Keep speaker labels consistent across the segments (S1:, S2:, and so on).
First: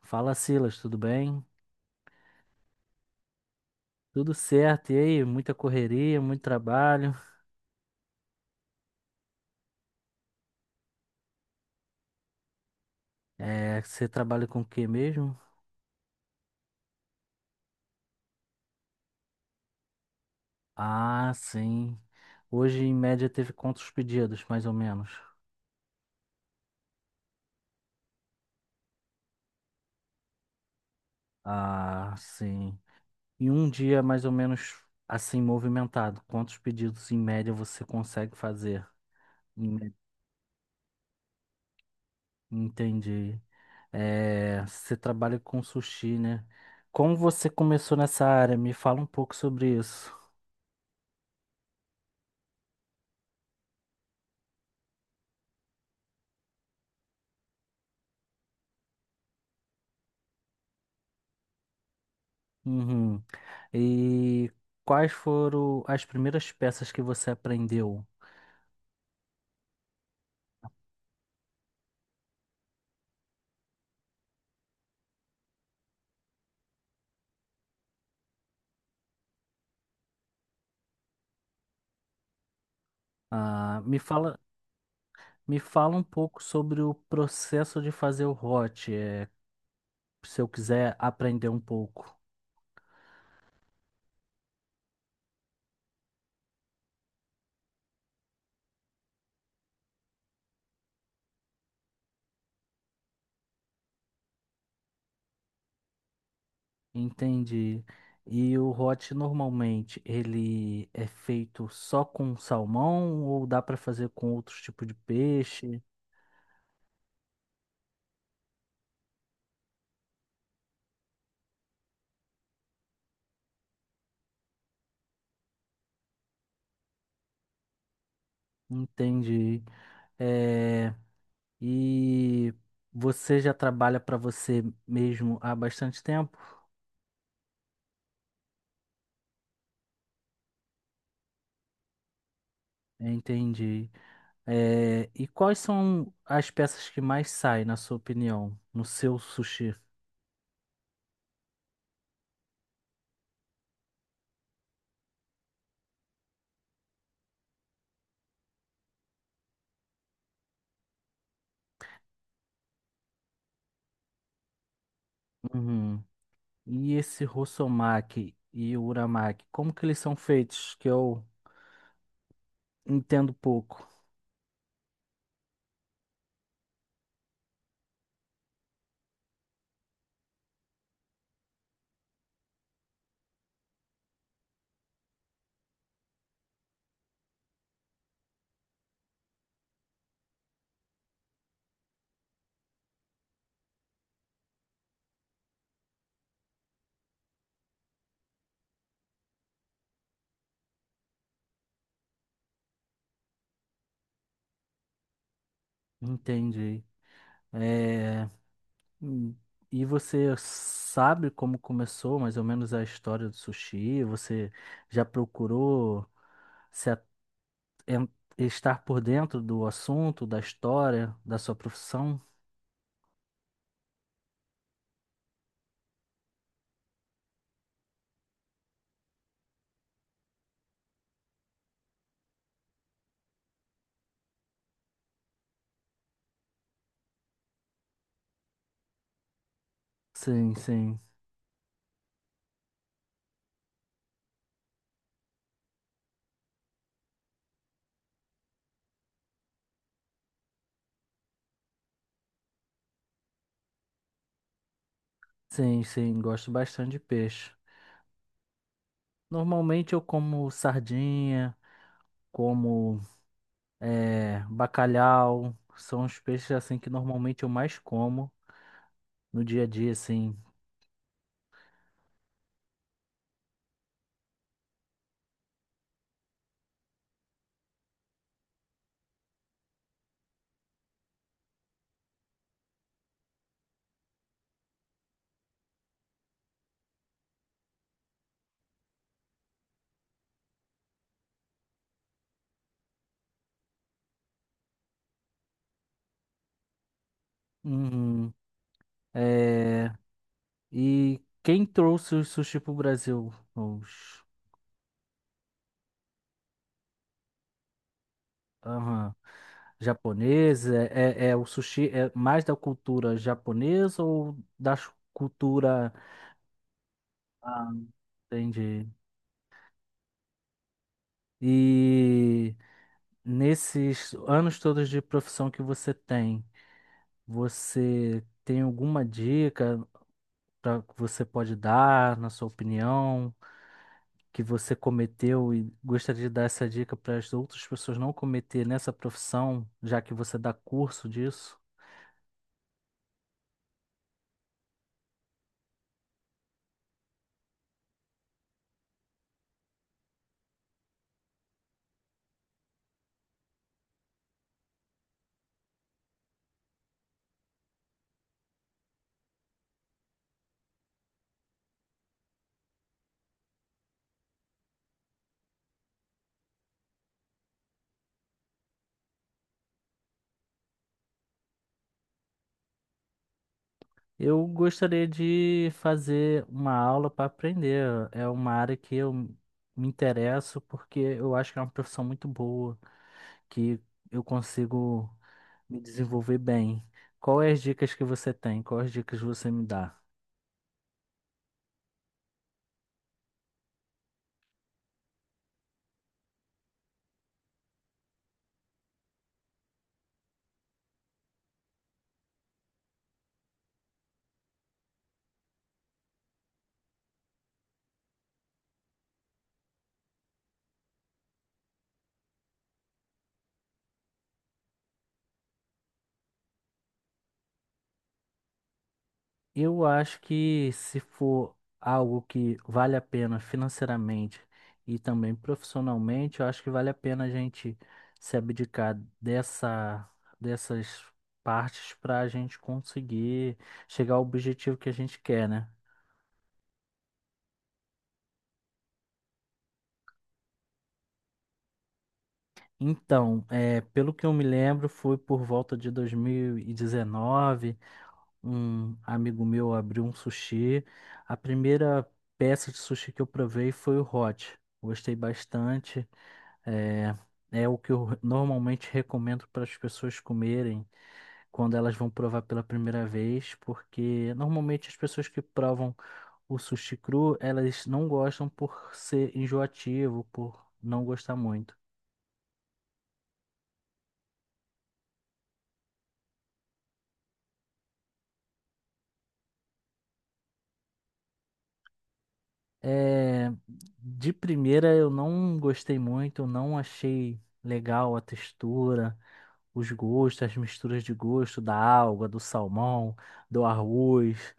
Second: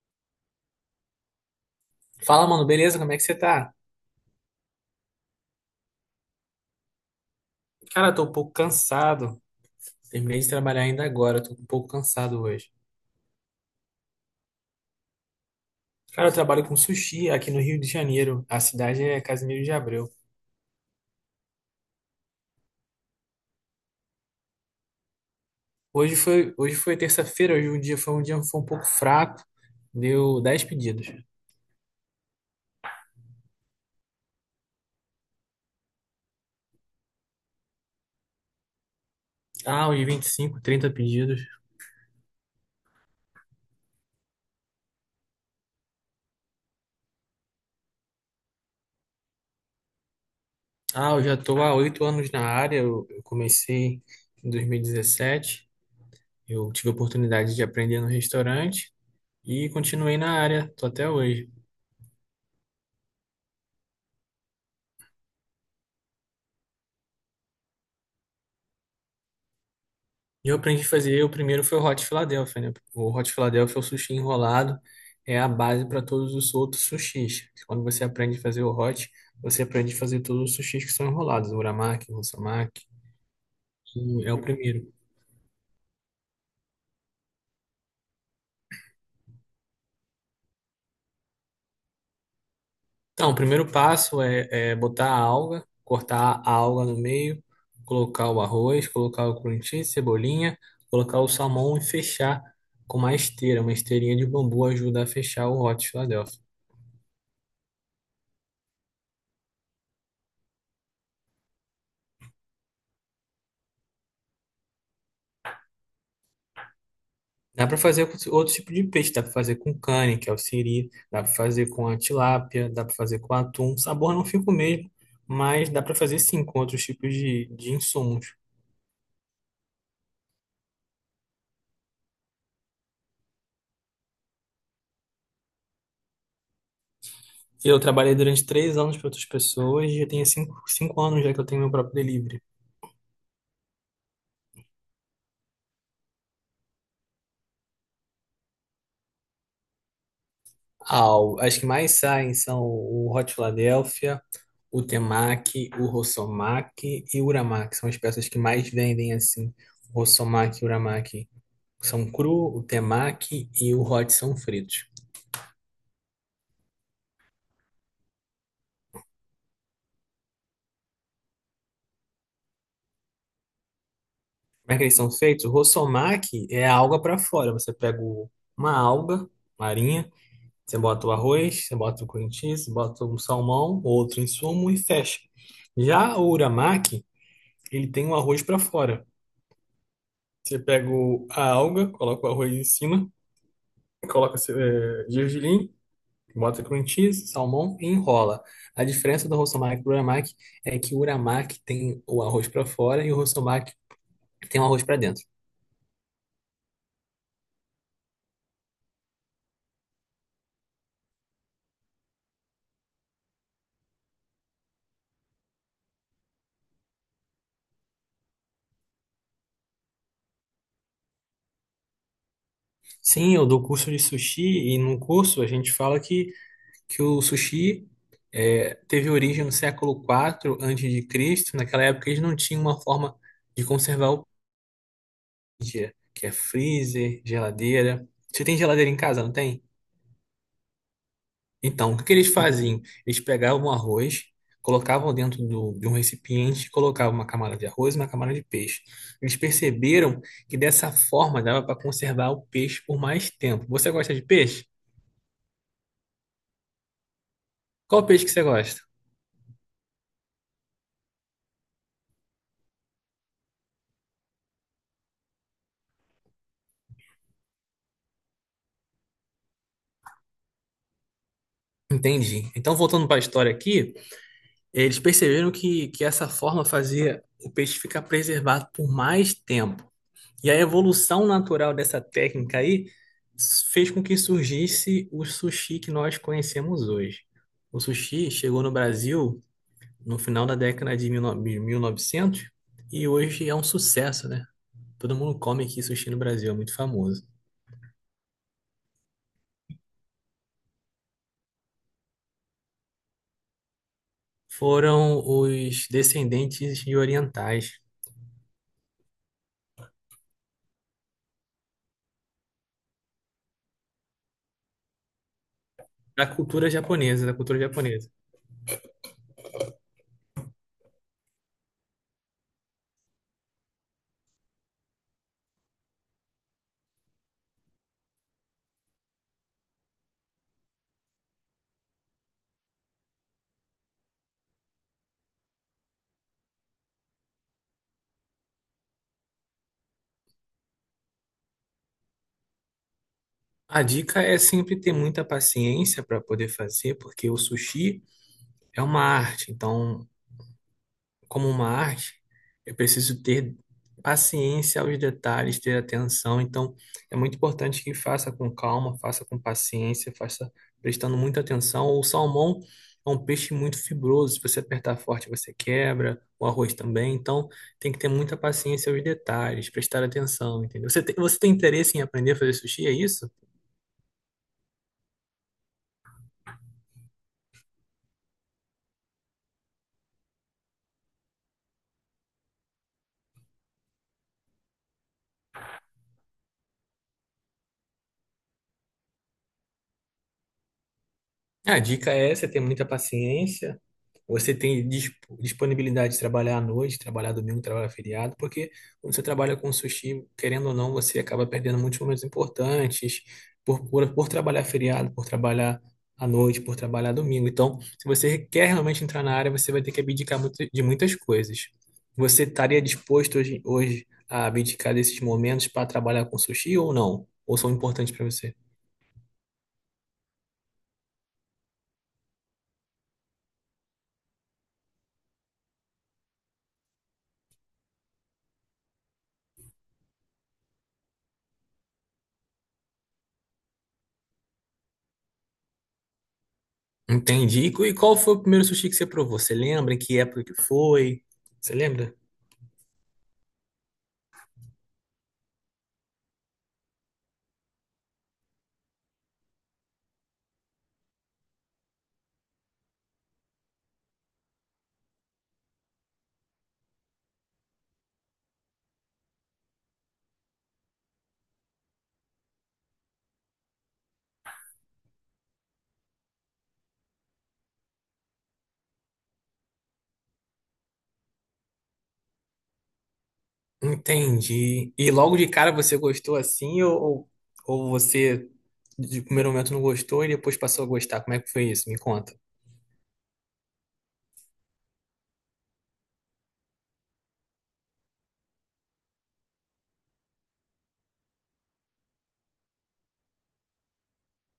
S1: Fala, Silas, tudo bem?
S2: Fala, mano, beleza? Como é que você tá?
S1: Tudo certo, e aí? Muita correria, muito trabalho.
S2: Cara, eu tô um pouco cansado. Terminei de trabalhar ainda agora, eu tô um pouco cansado hoje.
S1: É, você trabalha com o que mesmo?
S2: Cara, eu trabalho com sushi aqui no Rio de Janeiro. A cidade é Casimiro de Abreu.
S1: Ah, sim. Hoje, em média, teve quantos pedidos, mais ou menos?
S2: Hoje foi terça-feira. Hoje um dia foi um pouco fraco. Deu 10 pedidos.
S1: Ah, sim. E um dia, mais ou menos, assim, movimentado, quantos pedidos, em média, você consegue fazer? Em
S2: Ah,
S1: mé-
S2: hoje 25, 30 pedidos.
S1: Entendi. É, você trabalha com sushi, né? Como você começou nessa área? Me fala um pouco sobre isso.
S2: Ah, eu já tô há 8 anos na área. Eu comecei em 2017. Eu tive a oportunidade de aprender no restaurante e continuei na área, tô até hoje.
S1: Uhum. E quais foram as primeiras peças que você aprendeu?
S2: E eu aprendi a fazer, o primeiro foi o Hot Philadelphia, né? O Hot Philadelphia é o sushi enrolado, é a base para todos os outros sushis. Quando você aprende a fazer o hot, você aprende a fazer todos os sushis que são enrolados, o uramaki, o musamaki,
S1: Ah,
S2: e é o primeiro.
S1: me fala um pouco sobre o processo de fazer o hot, se eu quiser aprender um pouco.
S2: Então, o primeiro passo é botar a alga, cortar a alga no meio, colocar o arroz, colocar o cream cheese, cebolinha, colocar o salmão e fechar com uma esteira. Uma esteirinha de bambu ajuda a fechar o Hot Philadelphia.
S1: Entendi. E o hot normalmente ele é feito só com salmão ou dá para fazer com outros tipos de peixe?
S2: Dá para fazer com outro tipo de peixe, dá para fazer com cane, que é o siri, dá para fazer com a tilápia, dá para fazer com atum. O sabor não fica o mesmo, mas dá para fazer sim com outros tipos de insumos.
S1: Entendi. É, e você já trabalha para você mesmo há bastante tempo?
S2: Eu trabalhei durante 3 anos para outras pessoas e já tenho cinco anos já que eu tenho meu próprio delivery.
S1: Entendi. É, e quais são as peças que mais saem, na sua opinião, no seu sushi?
S2: Ah, as que mais saem são o Hot Philadelphia, o Temaki, o Rossomaki e o Uramaki. São as peças que mais vendem assim. O Rossomaki e o Uramaki são cru, o Temaki e o Hot são fritos.
S1: Uhum. E esse Rossomaki e o Uramaki, como que eles são feitos? Que eu entendo pouco.
S2: Como é que eles são feitos? O Rosomaki é a alga para fora. Você pega uma alga marinha, você bota o arroz, você bota o cream cheese, você bota um salmão, outro insumo e fecha. Já o uramaki, ele tem o arroz para fora. Você pega a alga, coloca o arroz em cima, coloca gergelim, bota cream cheese, salmão e enrola. A diferença do Rosomaki para o uramaki é que o uramaki tem o arroz para fora e o Rosomaki tem um arroz pra dentro.
S1: Entendi. É, hum, e você sabe como começou mais ou menos a história do sushi? Você já procurou se a- en- estar por dentro do assunto, da história, da sua profissão?
S2: Sim, eu dou curso de sushi e num curso a gente fala que o sushi teve origem no século quatro antes de Cristo. Naquela época eles não tinham uma forma de conservar o dia, que é freezer, geladeira. Você tem geladeira em casa, não tem?
S1: Sim, sim.
S2: Então, o que que eles faziam? Eles pegavam o arroz, colocavam dentro de um recipiente, colocavam uma camada de arroz e uma camada de peixe. Eles perceberam que dessa forma dava para conservar o peixe por mais tempo. Você gosta de peixe?
S1: Sim, sim, gosto bastante de peixe.
S2: Qual peixe que você gosta?
S1: Normalmente eu como sardinha, como bacalhau, são os peixes assim que normalmente eu mais como no dia a dia, assim.
S2: Entendi. Então, voltando para a história aqui, eles perceberam que essa forma fazia o peixe ficar preservado por mais tempo. E a evolução natural dessa técnica aí fez com que surgisse o sushi que nós conhecemos hoje. O sushi chegou no Brasil no final da década de 19 de 1900 e novecentos, e hoje é um sucesso, né? Todo mundo come aqui sushi no Brasil, é muito famoso.
S1: Uhum. Eh, e quem trouxe o sushi pro Brasil? Os
S2: Foram os descendentes de orientais
S1: aham, japoneses? É, o sushi é mais da cultura japonesa ou da cultura...
S2: da cultura japonesa, da cultura
S1: Ah,
S2: japonesa.
S1: entendi. E... Nesses anos todos de profissão que você tem alguma dica pra, que você pode dar, na sua opinião, que você cometeu e gostaria de dar essa dica para as outras pessoas não cometer nessa profissão, já que você dá curso disso?
S2: A dica é sempre ter muita paciência para poder fazer, porque o sushi é uma arte. Então, como uma arte, eu preciso ter paciência aos detalhes, ter atenção. Então, é muito importante que faça com calma, faça com paciência, faça prestando muita atenção. O salmão é um peixe muito fibroso. Se você apertar forte, você quebra. O arroz também. Então, tem que ter muita paciência aos detalhes, prestar atenção, entendeu? Você tem interesse em aprender a fazer sushi, é isso?
S1: Eu gostaria de fazer uma aula para aprender. É uma área que eu me interesso porque eu acho que é uma profissão muito boa, que eu consigo me desenvolver bem. Qual é as dicas que você tem? Quais as dicas você me dá?
S2: A dica é você ter muita paciência. Você tem disponibilidade de trabalhar à noite, trabalhar domingo, trabalhar feriado, porque quando você trabalha com sushi, querendo ou não, você acaba perdendo muitos momentos importantes por trabalhar feriado, por trabalhar à noite, por trabalhar domingo. Então, se você quer realmente entrar na área, você vai ter que abdicar de muitas coisas. Você estaria disposto hoje a abdicar desses momentos para trabalhar com sushi ou não? Ou são importantes para você?
S1: Eu acho que se for algo que vale a pena financeiramente e também profissionalmente, eu acho que vale a pena a gente se abdicar dessa, dessas partes para a gente conseguir chegar ao objetivo que a gente quer, né?
S2: Entendi. E qual foi o primeiro sushi que você provou? Você lembra? Em que época que foi? Você lembra?
S1: Então, é, pelo que eu me lembro, foi por volta de 2019, um amigo meu abriu um sushi. A primeira peça de sushi que eu provei foi o hot. Gostei bastante. É, é o que eu normalmente recomendo para as pessoas comerem quando elas vão provar pela primeira vez, porque normalmente as pessoas que provam o sushi cru, elas não gostam, por ser enjoativo, por não gostar muito.
S2: Entendi. E logo de cara você gostou assim, ou ou você de primeiro momento não gostou e depois passou a gostar? Como é que foi isso? Me conta.
S1: É, de primeira eu não gostei muito, não achei legal a textura, os gostos, as misturas de gosto da alga, do salmão, do arroz,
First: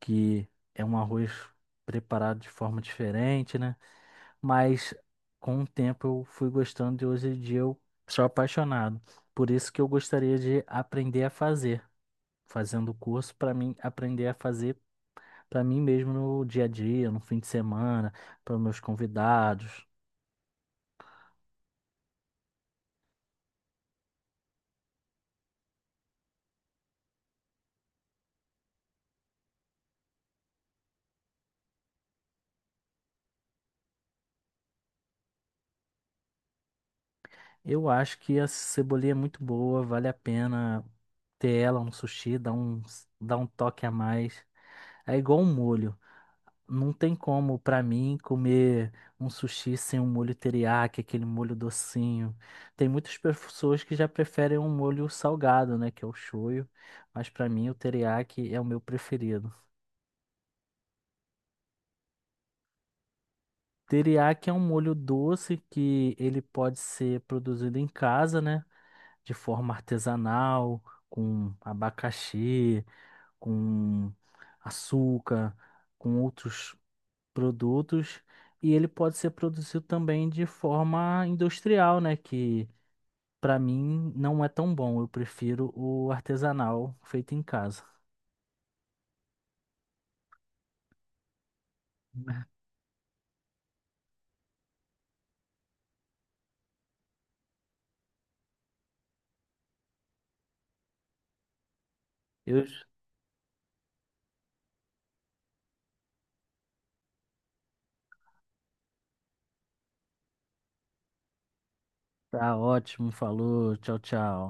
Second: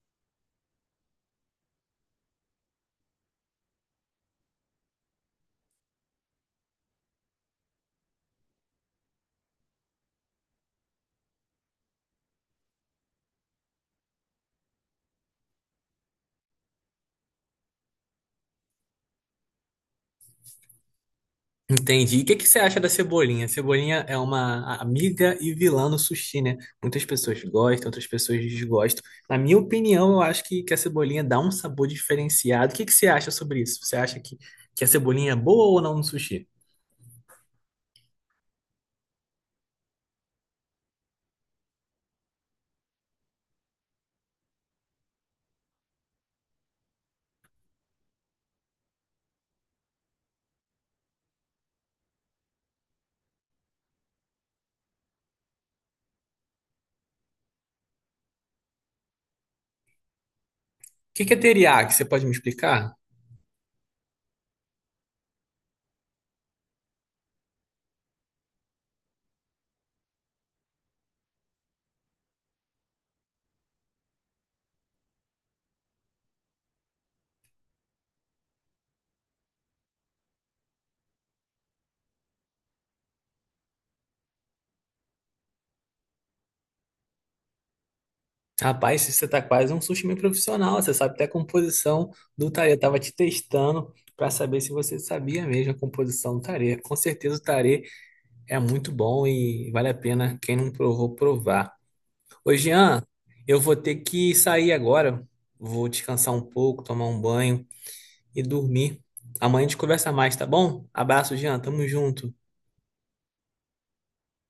S1: que é um arroz preparado de forma diferente, né? Mas com o tempo eu fui gostando e hoje em dia eu sou apaixonado. Por isso que eu gostaria de aprender a fazer, fazendo o curso para mim aprender a fazer para mim mesmo no dia a dia, no fim de semana, para meus convidados.
S2: Entendi. E o que que você acha da cebolinha? Cebolinha é uma amiga e vilã no sushi, né? Muitas pessoas gostam, outras pessoas desgostam. Na minha opinião, eu acho que a cebolinha dá um sabor diferenciado. O que que você acha sobre isso? Você acha que a cebolinha é boa ou não no sushi?
S1: Eu acho que a cebolinha é muito boa, vale a pena ter ela no sushi, dá um toque a mais. É igual um molho. Não tem como, pra mim, comer um sushi sem um molho teriyaki, aquele molho docinho. Tem muitas pessoas que já preferem um molho salgado, né, que é o shoyu, mas pra mim o teriyaki é o meu preferido.
S2: O que que é teriyaki? Você pode me explicar?
S1: Teriyaki é um molho doce que ele pode ser produzido em casa, né, de forma artesanal, com abacaxi, com açúcar, com outros produtos, e ele pode ser produzido também de forma industrial, né? Que para mim não é tão bom. Eu prefiro o artesanal feito em casa.
S2: Rapaz, você tá quase um sushi meio profissional. Você sabe até a composição do tarê. Eu tava te testando para saber se você sabia mesmo a composição do tarê. Com certeza o tarê é muito bom e vale a pena quem não provou provar. Ô,
S1: Eu...
S2: Jean, eu vou ter que sair agora. Vou descansar um pouco, tomar um banho e dormir. Amanhã a gente conversa mais, tá bom? Abraço, Jean. Tamo junto.
S1: Tá ótimo, falou, tchau, tchau.